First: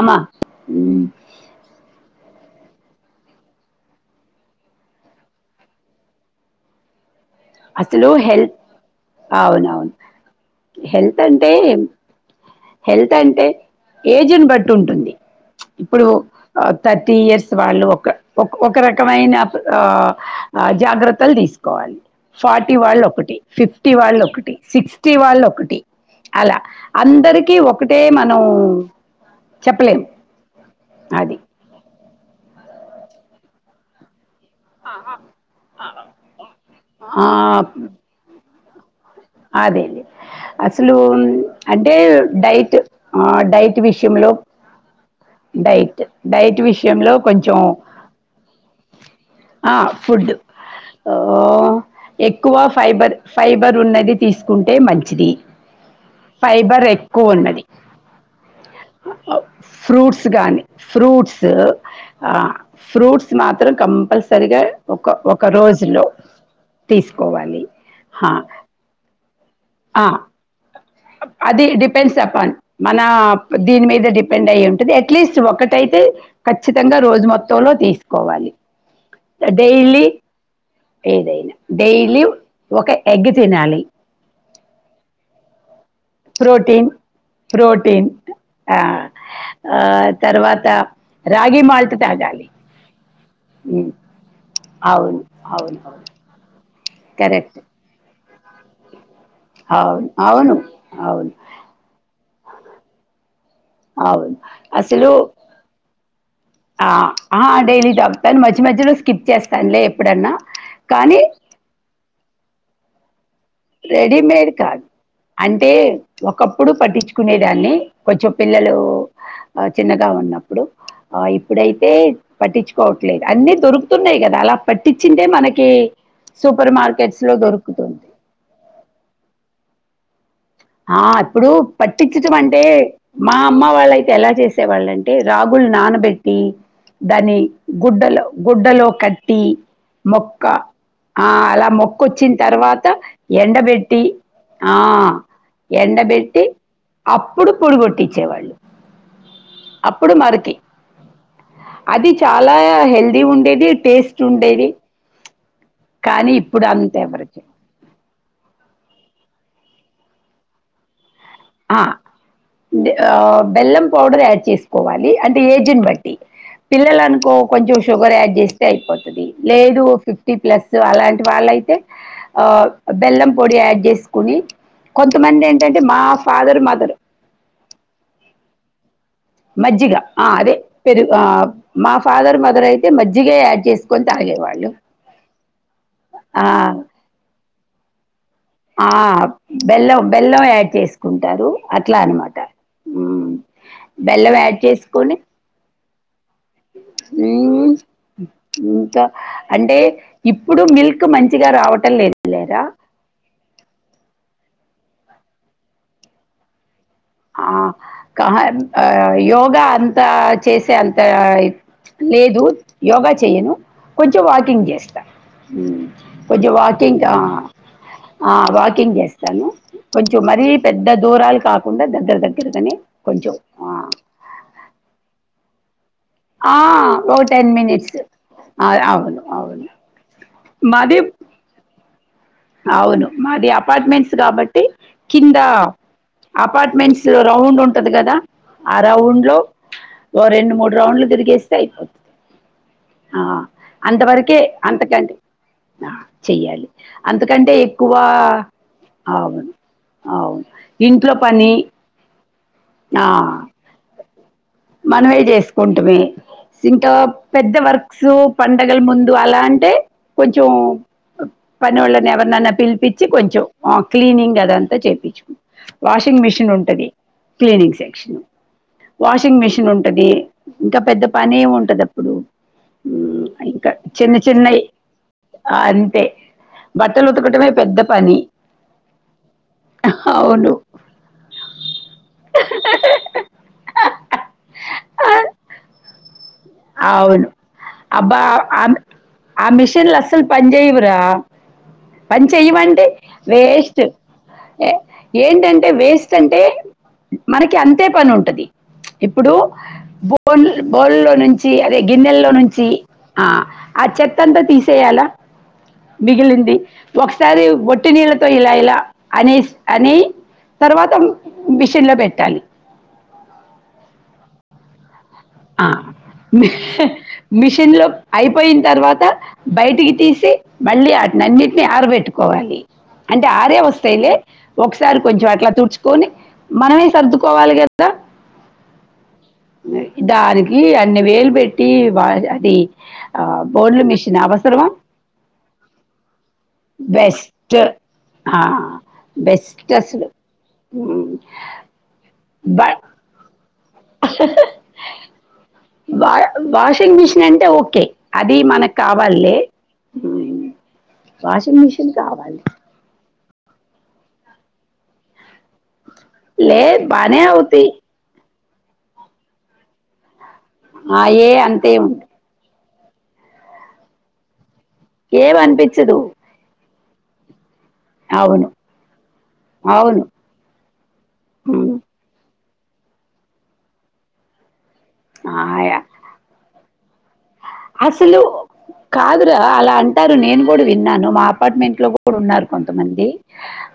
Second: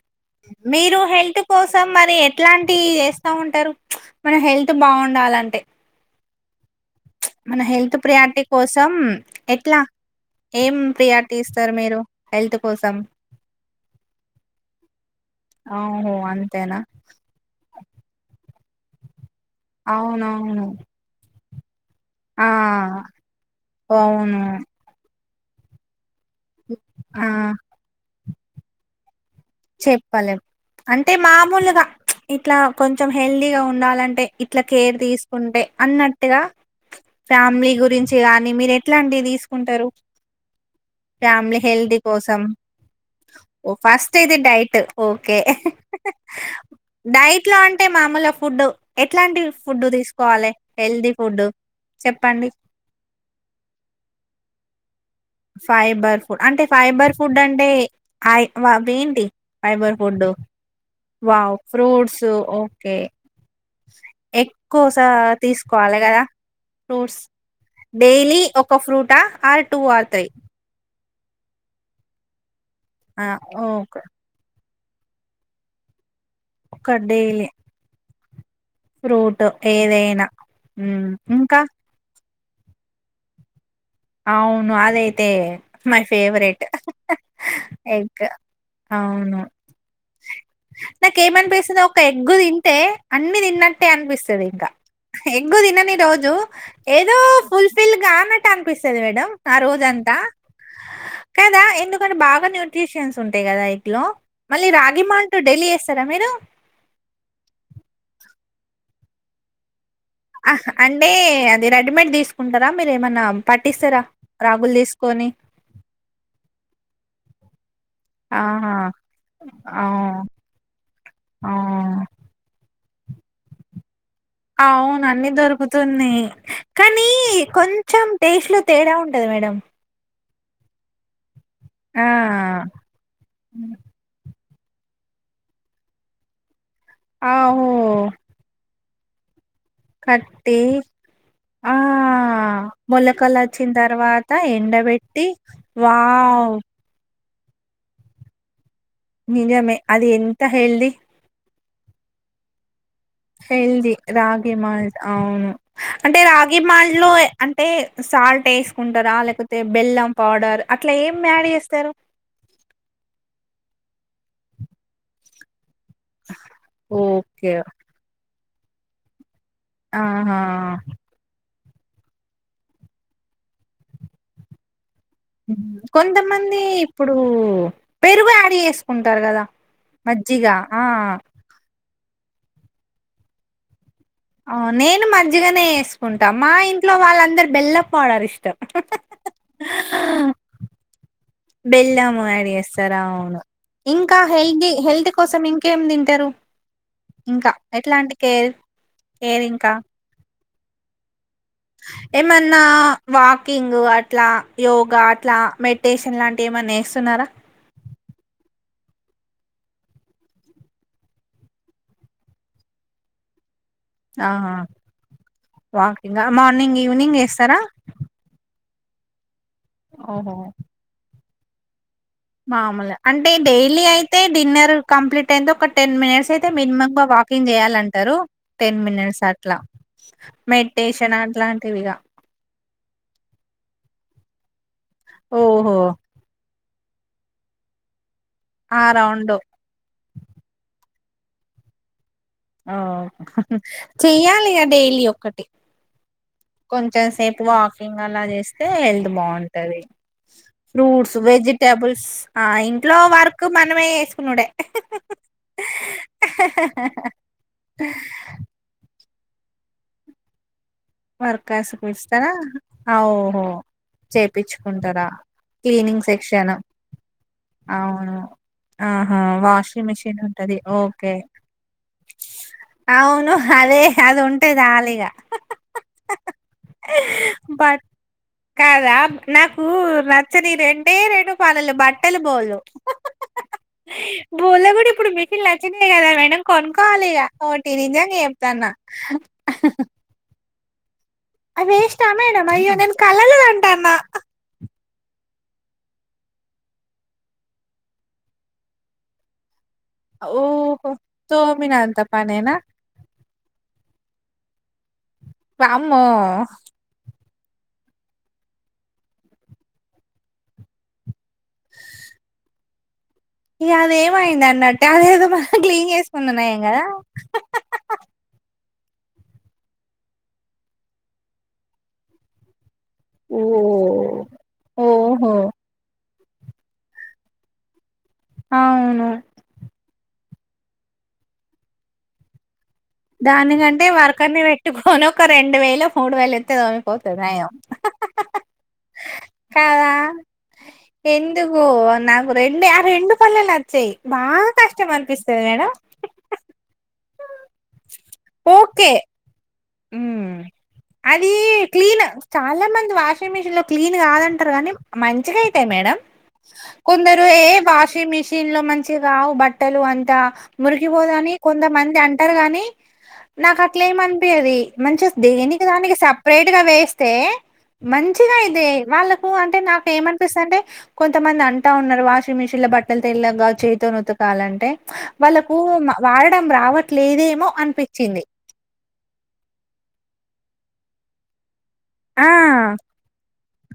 అమ్మా మీరు ఉమ్, హెల్త్ కోసం మరి ఎ ఇట్లాంటి చేస్తా ఉంటారు మన హెల్త్ బావుండాలంటే మన హెల్త్ అసలు ప్రియారిటీ హెల్త్ కోసం ఎట్లా అవునవును. ఏం హెల్త్ ప్రియారిటీ అంటే ఇస్తారు మీరు హెల్త్ కోసం ఏజ్ ని బట్టి ఉంటుంది ఇప్పుడు ఓహో అంతేనా థర్టీ ఇయర్స్ వాళ్ళు ఒక ఒక రకమైన ఆ అవునవును జాగ్రత్తలు తీసుకోవాలి ఆ ఫార్టీ వాళ్ళు ఒకటి ఫిఫ్టీ వాళ్ళు అవును ఒకటి సిక్స్టీ వాళ్ళు ఒకటి అలా ఆ అందరికీ ఒకటే మనం చెప్పలేం అంటే అది. మామూలుగా ఇట్లా కొంచెం హెల్తీగా ఉండాలంటే ఇట్లా కేర్ తీసుకుంటే అన్నట్టుగా ఆహ్, ఫ్యామిలీ గురించి గాని మీరు ఎట్లాంటి తీసుకుంటారు అదేలే. అసలు ఫ్యామిలీ అంటే హెల్తీ కోసం డైట్ ఓ డైట్ విషయం ఫస్ట్ లో ఇది డైట్ ఓకే డైట్ డైట్ విషయంలో డైట్ లో కొంచెం అంటే మామూలు ఫుడ్ ఎట్లాంటి ఆ ఫుడ్ తీసుకోవాలి హెల్దీ ఫుడ్ హ్ చెప్పండి ఎక్కువ ఫైబర్ ఫైబర్ ఉన్నది తీసుకుంటే మంచిది ఫైబర్ ఫుడ్ అంటే ఫైబర్ ఎక్కువ ఫుడ్ ఉన్నది అంటే ఏంటి ఫైబర్ ఫుడ్ ఫ్రూట్స్ కానీ ఫ్రూట్స్ వావ్ ఫ్రూట్సు ఆ ఓకే ఫ్రూట్స్ మాత్రం కంపల్సరిగా ఎక్కువస ఒక ఒక తీసుకోవాలే రోజులో కదా ఫ్రూట్స్ తీసుకోవాలి హా డైలీ ఒక ఫ్రూటా ఆర్ టూ ఆ ఆర్ త్రీ అది డిపెండ్స్ అపాన్ మన దీని ఓకే మీద డిపెండ్ అయ్య ఉంటుంది అ అట్లీస్ట్ ఒకటైతే ఒక ఖచ్చితంగా రోజు డైలీ మొత్తంలో తీసుకోవాలి ఫ్రూట్ డైలీ ఏదైనా ఉమ్, ఏదైనా ఇంకా డైలీ ఒక ఎగ్ తినాలి అవును అదైతే my favourite protein protein egg ఆ, అవును ఆ, తర్వాత రాగి నాకేమనిపిస్తుంద మాల్ట్ ఒక ఎగ్గు తాగాలి తింటే అన్ని తిన్నట్టే ఉమ్, అనిపిస్తది ఇంకా అవును ఎగ్ అవును తినని రోజు ఏదో కరెక్ట్ ఫుల్ ఫిల్ గాన అనిపిస్తది మేడం ఆ అవును రోజంతా అవును అవును కాదా ఎందుకంటే బా న్యూట్రిషిన్స్ ఉంటాయి కదా ఇట్ లో అవును మళ్ళీ రాగి మాల్ట్ డైలీ చేస్తారా మీరు ఆ ఆ డైలీ తాగుతాను మధ్య మధ్యలో స్కిప్ చేస్తాను లే ఆ అంటే అది రెడీమేడ్ తీసుకుంటారా మీరు ఏమన్నా పట్టిస్తారా రెడీమేడ్ రాగులు కాదు తీసుకొని అంటే ఒకప్పుడు పట్టించుకునేదాన్ని కొంచెం ఆహా పిల్లలు ఆ చిన్నగా ఉన్నప్పుడు ఆ ఇప్పుడైతే పట్టించు కోవట్లేదు అన్ని దొరు అవును అన్నిీ దొరుకుతున్నాయి సూపర్ కానీ మార్కెట్స్ లో దొరుకుతుంది కొంచెం టేస్ట్లు తేడా ఉంటది మేడం ఆ ఇప్పుడు ఆ పట్టించటం అంటే మా అమ్మ వాళ్ళయితే ఎలా చేస్త వాళ్ళంటే రాగులు నానబెట్టి దాని ఆహో గుడ్డలో గుడ్డలో కటి కటి ఆ అలా మొక్కొచ్చిన తర్వాత మొలకలొచ్చిన ఎండబెట్టి తర్వాత ఆ ఎండబెట్టి ఎండబెట్టి వావ్ అప్పుడు పొడిగొట్టించేవాళ్ళు నిజమే అది ఎంత హెల్తీ అది చాలా హెల్త్ హెల్దీ రాగి మాల్ట్ అవును అంటే కానీ రాగి ఇప్పుడు అంత మాల్ట్ లో ఎవరు చే- అంటే సాల్ట్ వేసుకుంటారా లేకపోతే బెల్లం పౌడర్ అట్లా ఏ ఆ బెల్లం పౌడర్ యాడ్ చేసుకోవాలి అంటే ఏజెన్సీ బట్టి పిల్లలు అనుకో ఓకే కొంచెం షుగర్ యాడ్జెస్ట్ అయిపోతది లేదు ఓ ఫిఫ్టీ ఆహా ప్లస్ అలాంటి వాళ్ళైతే ఆ బెల్లం పొడి యాడ్ చేసుకుని కొంతమంది హ్మ్. ఏంటంటే మా కొంతమంది ఫాదర్ మదర్ ఇప్పుడు పెరుగు యాడ్ చేస్త మజ్జిగ ఆ అదే పెరుగు ఆ మా ఫాదర్ మదర్ అయితే మజ్జిగ యాడ్ చేస్త నేను మజ్జగనే వేసుకుంటా ఆ, మా ఇంట్లో వాళ్ళందరరు బెల్లపాడర్ ఇష్టం ఆ బెల్లం బెల్లం యాడ్ చేసుకుంట అంటారు అట్లా బెల్లం అనమాట యాడ్ చేస్తారు అవును ఇంకా బెల్లం యాడ్ హెల్దీ హెల్త్ చేసుకొని కోసం ఇంకేం తింటారు ఇంకా ఎట్లాంటి కేర్ ఇంకా కేర్ ఇంకా అంటే ఇప్పుడు మిల్క్ మంచి గా రావటం లేదు లేరా కుకింగ్ అట్లా యోగా అట్లా మెడిటేషన్ లాంటి ఏమన్న ఆ ఆ యోగా అంతా చేసే అంత లేదు యోగా చెయ్యను కొంచెం ఆహా వాకింగ్ చేస్తా వాకింగ్ కొంచెం మార్నింగ్ వాకింగ్ ఈవినింగ్ వేస్తారా ఆ వాకింగ్ చేస్తాను కొంచెం ఓహో మరీ పెద్ద దూరాలు కాకుండా దా మామూలు అంటే డైలీ అయితే డిన్నర్ కంప్లీట్ అయిది ఒక టెన్ మినిట్స్ అయితే ఆ మినిమమ్ ఓ వాకింగ్ టెన్ మినిట్స్ చేయాలంటారు ఆ! టెన్ అవును మినిట్స్ అట్లా అవును మాది మెడిటేషన్ అట్లాంటివిగా అవును మాది అపార్ట్మెంట్స్ కాబట్టి కింద ఓహో అపార్ట్మెంట్స్ రౌండ్ ఉంటది కదా ఆ రౌండ్ లో ఓ రెండు మూడు రౌండ్లు తిరిగేస్తే అయిపోతది ఓ ఆ అంతవరకే చెయ్యాలి ఇగ అంతకం డైలీ చెయ్యాలి కొ సేపు అంతకంటే ఎక్కువ వాకింగ్ అలా చేస్తే హెల్త్ అవును బాగుంటది అవును ఫ్రూట్స్ ఇంట్లో పని వెజిటేబుల్స్ ఆ ఇంట్లో వర్క్ మనమే వేసుకునుడే చే ఇంకా పెద్ద వక్ పండగల ము ముందు అలా అంటే కొంచెం వర్కర్స్ కు వాళ్ళని ఇస్తారా ఎవరినైనా పిలిపించి కొంచెం ఓహో క్లీనింగ్ అదంతా చేపిచ్చుకుంటారా చేయిించు క్లీనింగ్ వాషింగ్ మిషిన్ సెక్షన్ ఉంటది క్లీనింగ్ అవును సెక్షన్ ఆహా వాషింగ్ మెషిన్ ఉంటది మిషిన్ ఉంటది ఇంకా పెద్ద ఓకే పని ఉంటది అప్పుడు మ్, అవును ఇంకా అదే చిన్న అది ఉంటే చిన్నవి చాలు ఇగ అంతే బట్టలు ఉతకటమే పెద్ద పని కాదా నాకు నచ్చని అవును రెండే రెండు పనులు బట్టలు బోలు బోల కూడా ఇప్పుడు ఆ, మిటిన్ అచినయి కదా మేడం కొనుకోవాలిగా అవును టి నిజంగా అబ్బా చెప్తాన్నా చెయవురా పని అయ్యో! చెయవంటే నేను కళ్ళలో వేస్ట్ అంటాన్నా. ఏంటంటే వేస్ట్ అంటే మనకి అంతే పని ఉంటుంది ఇప్పుడు బోన్ ఓహో! బోన్ లో నుంచి అదే తోమినంత గిన్నెల్లో పనేనా? నుంచి ఆ ఆ చెత్తంతా తీసేయాలా వామ్మో! మిగిలింది ఒక ఒకసారి ఒట్టి నీళ్ళతో ఇలా ఇలా అని అని తర్వాత మిషన్ లో పెట్టాలి ఇ అదేమైంద అన్నట్టే అదే ఆ మిషన్ లో అయిపోయిన తర్వాత త బయటికి తీసి మళ్ళీ వాటిని అన్నిటినీ ఆరబెట్టుకోవాలి అంటే ఆరే వస్తాలే ఓహ్! ఒకసారి కొంచెం ఓహో! అట్లా తుడుచుకొని మనమే సర్దుకోవాలి కదా ఆవును దానికి అన్ని వేలు పెట్టి అది ఆ, బోర్డుల దానికంటే మిషన్ వర్కన్ని అవసరమా పెట్టుకొని ఒక రెండు వేలు మూడు వేలు ఎ పోతే న్యాయం బెస్ట్ బెస్ట్ కాదా అసలు ఉమ్, ఎందుకు నాకు రెండు బ- ఆ రెండు పళ్లలు నచ్చాయ్ బాగా కష్టం అనిపిస్తుంది మేడం వా వాషింగ్ మిషిన్ అంటే ఓకే అది మనకు కావాల్లే ఉ అది మిషన్ క్లీన్ కావాలి చాలా మంది వాషింగ్ మిషన్ లో క్లీన్ కాదంటారు కానీ మంచిగాయితాయి మేడం లేదు బానే కొందరు ఏ అవుతాయి వాషింగ్ మిషన్ చీన్ లో మంచిగావు బట్టలు అంతా ఆ మురికిపోదు ఏ అని అంతే కొంతమంది ఉంది అంటారు గాని నాకు అట్లా ఏమ అనిపియది మంచి దేనికి దానికి ఏమనిపించదు సపరేట్ గా వేస్త స్తే మంచిగా అవును ఐతాయి వాళ్ళకు అంటే నాకు అవును ఏమనిపిస్తుంది అంటే కొంతమంది అంటా ఉమ్, ఉన్నారు వాషింగ్ మిషిన్ ఇల బట్టలు తెల్లగా చేతో ఉతకాలంటే వాళ్ళలకు ఆయా వాడడం రావట్లేదేమో అసలు అనిపించింది కాదురా అలా అంటారు నేను కూడా విన్నాను మా అపార్ట్మెంట్ ఇంట్ లో కూడా ఆ ఉన్నారు కొంతమంది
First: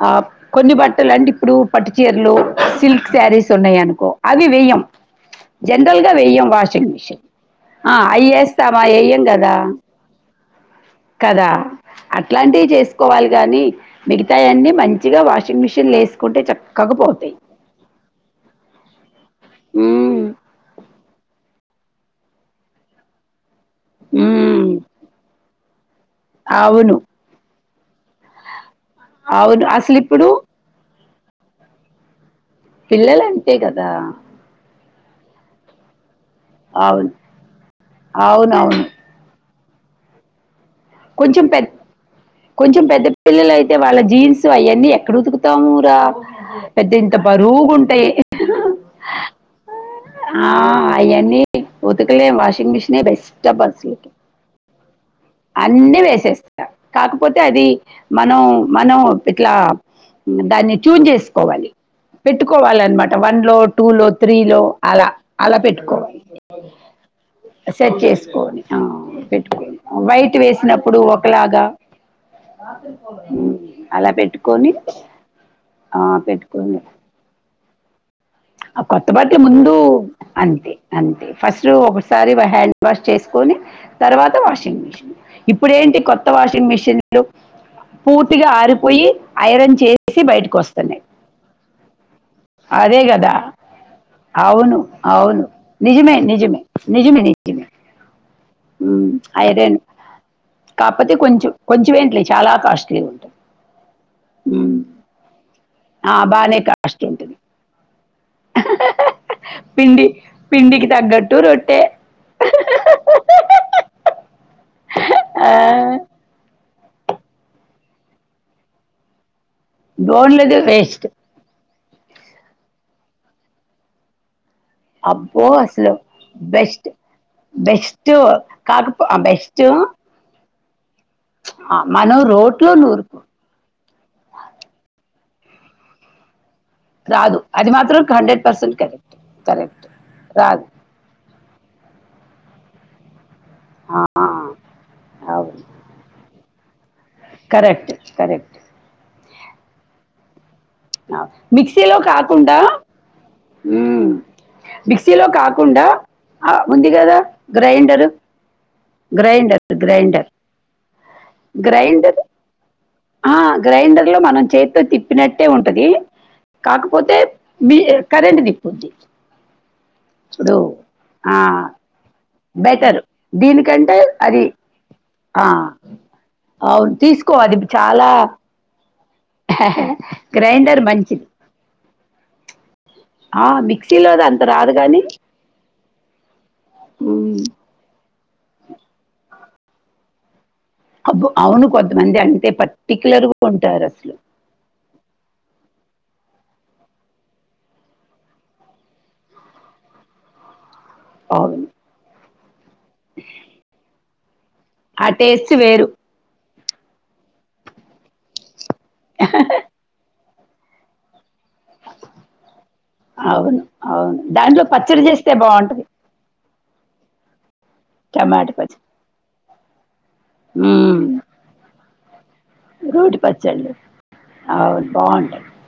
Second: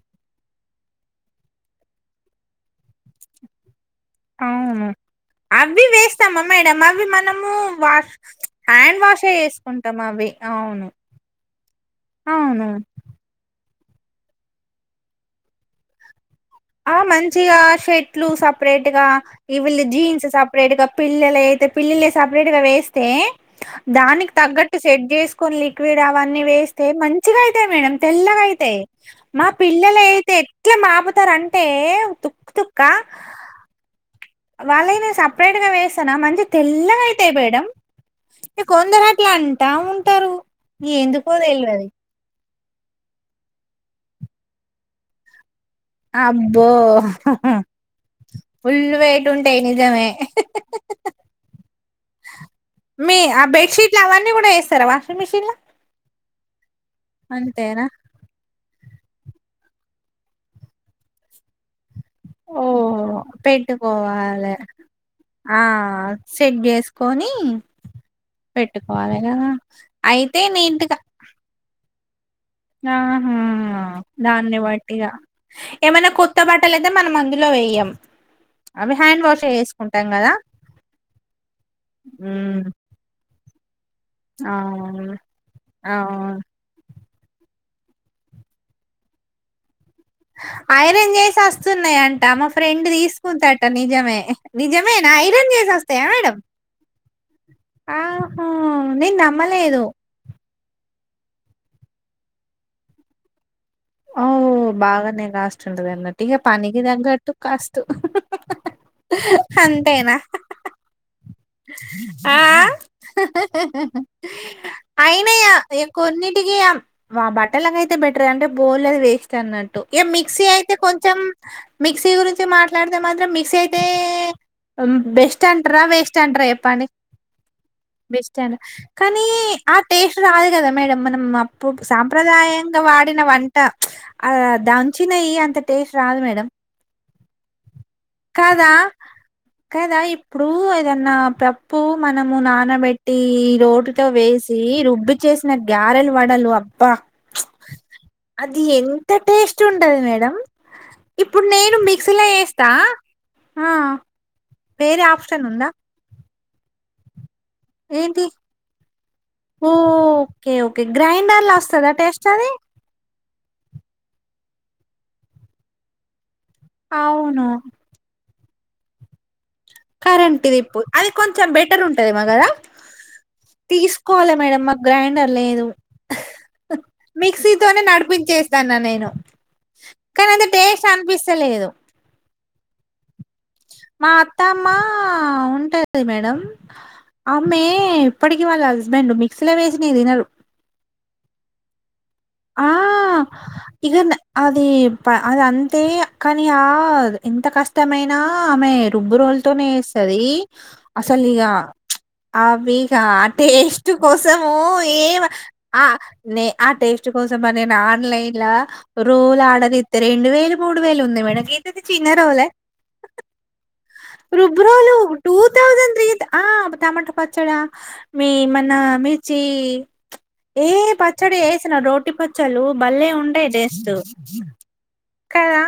ఆ కొన్ని బట్టలు అంటే ఇప్పుడు పట్టుచీరలు సిల్క్ శారీస్ ఉన్నాయనుకొ అవి వెయ్యం అవును అవి జనరల్ గా వేస్తామా వెయ్యం మేడం వాషింగ్ అవి మిషిన్ మనము వాష్ ఐఎస్ స్తవ హ్యాండ్ ఏయం వాషే కదా చేసుకుంటాం అవి అవును కదా అట్లాంటివి అవును చేసుకోవాలి కానీ మిగతాయన్నన్ని మంచిగా వాషింగ్ మిషిన్ లేసు ఆ మంచిగా షర్ట్లు సపరేట్ గా ఈవిళ హ్మ్ జీన్స్ సపరేట్ గా పిల్లల అయితే పిల్లలే సపరేట్ గా వేస్తే దానికి హ్మ్ తగ్గట్టు సెట్ చేసుకొని లిక్విడ్ అవన్నీ వేస్తే అవును మంచిగా అవుతాయి మేడం తెల్లగా అవుతాయి మా అవును పిల్లల అసలు ఇప్పుడు అయితే ఎట్లా మాబ టే తు పిల్లలంతే కదా వాళ్ళైనా సపరేట్ గా వేస్తానా మంచి అవును తెల్లగైతాయి మేడం అవునవును కొందరాట్లా అంట ఎందుకో కొంచెం పెద్ద తెల్వది కొంచెం పెద్ద పిల్లల అయితే వాళ్ళ జీన్స్ అవన్నీ ఎక్కడ ఉతుకు త్త ఊరా అబ్బో పెద్ద ఇంత బరువుగుంటాయి ఫుల్ వెయిట్ ఉంటాయి నిజమే ఆ అయన్నీ ఊతుకులే వాషింగ్ మిషన్ మీ ఆ బెస్ట్ బసులు బెడ్షీట్లు అవన్నీ కూడా వేస్తారా వాషింగ్ మిషిన్ లో అన్నీ వేసేస్తా కాకపోతే అది అంతేనా మనం మనం ఇట్లా దాన్ని చూజ్ చేసుకోవాలి ఓ పెట్టుకోవాలన్నమాట వన్ లో టూ లో త్రీ పెట్టుకోవాలి లో అలా అలా ఆ పెట్టుకో సెట్ చేసుకొని సెట్ చేసుకొని ఆ పెట్టుకోవాలి కదా పెట్టుకోని వైట్ అయితే నీట్గా వేసినప్పుడు ఒకలాగా ఆహా అలా దాన్ని పెట్టుకొని బట్టిగా ఆ ఏమైనా కొత్త బట్టలు పెట్టుకొని అయితే మనం అందులో వెేయ్యం కొత్త బట్లు ముందు కదా అంతే అంతే ఫస్ట్ ఒకసారి ఉమ్, హ్యాండ్ వాష్ చేసుకొని తర్వాత వాషింగ్ మిషిన్ అవును ఇప్పుడేంటి కొత్త అవును వాషింగ్ మిషిన్ లు పూర్తిగా ఆరిపోయి ఐరన్ చే ఐరన్ చేసి వస్తున్నాయంట మా ఫ్రెండ్ అదే కదా తీసుకుంట నిజమే అవును నిజమే నా అవును ఐరన్ చేసేస్తాయా నిజమే మేడం నిజమే నిజమే నిజమే ఆ నేను ఐరన్ నమ్మలేదు కాకపోతే కొంచెం కొంచెం ఏంటిలే చాలా కాస్ట్లీ ఉంటది ఔ బాగానే కాస్ కూర్చుండద ఆ అన్నట్టు ఇక బాగానే పనికి కాస్ట్ తగ్గట్టు ఉంటుంది కాస్టు అంతేనా ఇంటికి తగ్గట్టు రొట్టె ఆ ఆ, అయినియా ఇ కొన్నిటికి అం మా బట్టలకై యితే బెటర్ అంటే బోర్ అది వేస్ట్ న్నట్టు ఇక మిక్సీ బోన్లది అయితే వేస్ట్ కొంచెం మిక్సీ గురించి మాట్లాడితే మాత్రం మిక్సీ అయితే బెస్ట్ అబ్బో అంటారా అసలు వేస్ట్ ఏం పని బెస్ట్ బెస్ట్ అని కాకపో కానీ బెస్ట్ ఆ టేస్ట్ రావ దు కదా మేడం మనం అప్పుడు మనం రోట్లో సాంప్రదాయంగ నూరుకో వాడిన వంట దంచి న్నాయి అంత టేస్ట్ రాదు మేడం రాదు అది మాత్రం హండ్రెడ్ కాదా పర్సెంట్ కరెక్ట్ కరెక్ట్ కదా ఇప్పుడు రాదు ఏదన్నా ప పు మనము నానబెట్టి ఆ, రోటితో వేసి రుబ్బి చేసిన అవును గారెలు వడలు అబ్బా కరెక్ట్ కరెక్ట్ అది ఎంత టేస్ట్ ఉంటది మేడం ఇప్పుడు నేను మిక్సీలో కాకుండా వేస్తా ఆ మ్.. వేరే మిక్సీలో ఆప్షన్ ఉందా కాకుండా ఆ ఉంది కదా గ్రైండర్ ఏంటి గ్రైండర్ ఓ, గ్రైండర్ ఓకే ఓకే గ్రైండర్లా వస్తదా గ్రైండర్ టేస్ట్ అది ఆ గ్రైండర్ లో మనం చేతితో తిప్పినట్టే ఉంటది కాకపోతే అవును బి కరెంట్ తిప్పుద్ది కరెంట్ ఇప్పుడు తిప్పు అది ఆ! కొంచెం బెటర్ ఉంటదే మో కదా బెటర్. దీనికంటే తీసుకోవాలి అది మేడం మాకు గ్రైండర్ ఆ! లేదు అవును. తీసుకో మిక్సీ అది తోనే చాలా నడిపించేస్తాను నేను కానీ అది గ్రైండర్ టేస్ట్ మంచిది అనిపిస్తలేదు ఆ మా మిక్సీలో ద అత్తమ్మ రాదు గాని ఉంటది మేడం మ్ ఆమె ఇప్పటికి వాళ్ళ హస్బెండ్ మిక్సీలో వేసినవి తినరు అబ్బచ అవును కొంతమంది అంటే ఆ పర్టిక్యులర్గా ఉంటారు అసలు అదిఅంతే కాని ఆ ఎంత కష్టమైనా ఆమె రుబ్బు రోలుతోనే వేసారు ఈ అసలు ఇగ అవును. ఆ బీగా ఆ టేస్ట్ కోసం ఓ ఏ ఆ వ టేస్ట్ ఆ వేరు. నే ఆ టేస్ట్ కోసమనేను ఆన్లైన్ రోల్ ఆర్డర్ ఇత్తె రెండు వేలు మూడు వేలు ఉంది మేడం ఇంతింత చన్న రోల అవును. అవును. దాంట్లో రుబ్బురోలు పచ్చడి చేస్తే టూ బావుంటది. తౌసండ్ త్రీ అట ఆ.. టమాటా పచ్చడా మీ టమాట మన పచ్చడి. మిర్చి ఏ హ్మ్. పచ్చడి ఏస్ రోటి పచ్చళ్ళు బల్లే రోటి ఉంటయి పచ్చళ్ళు. టేస్టు అవును బాగుంటాయి కదా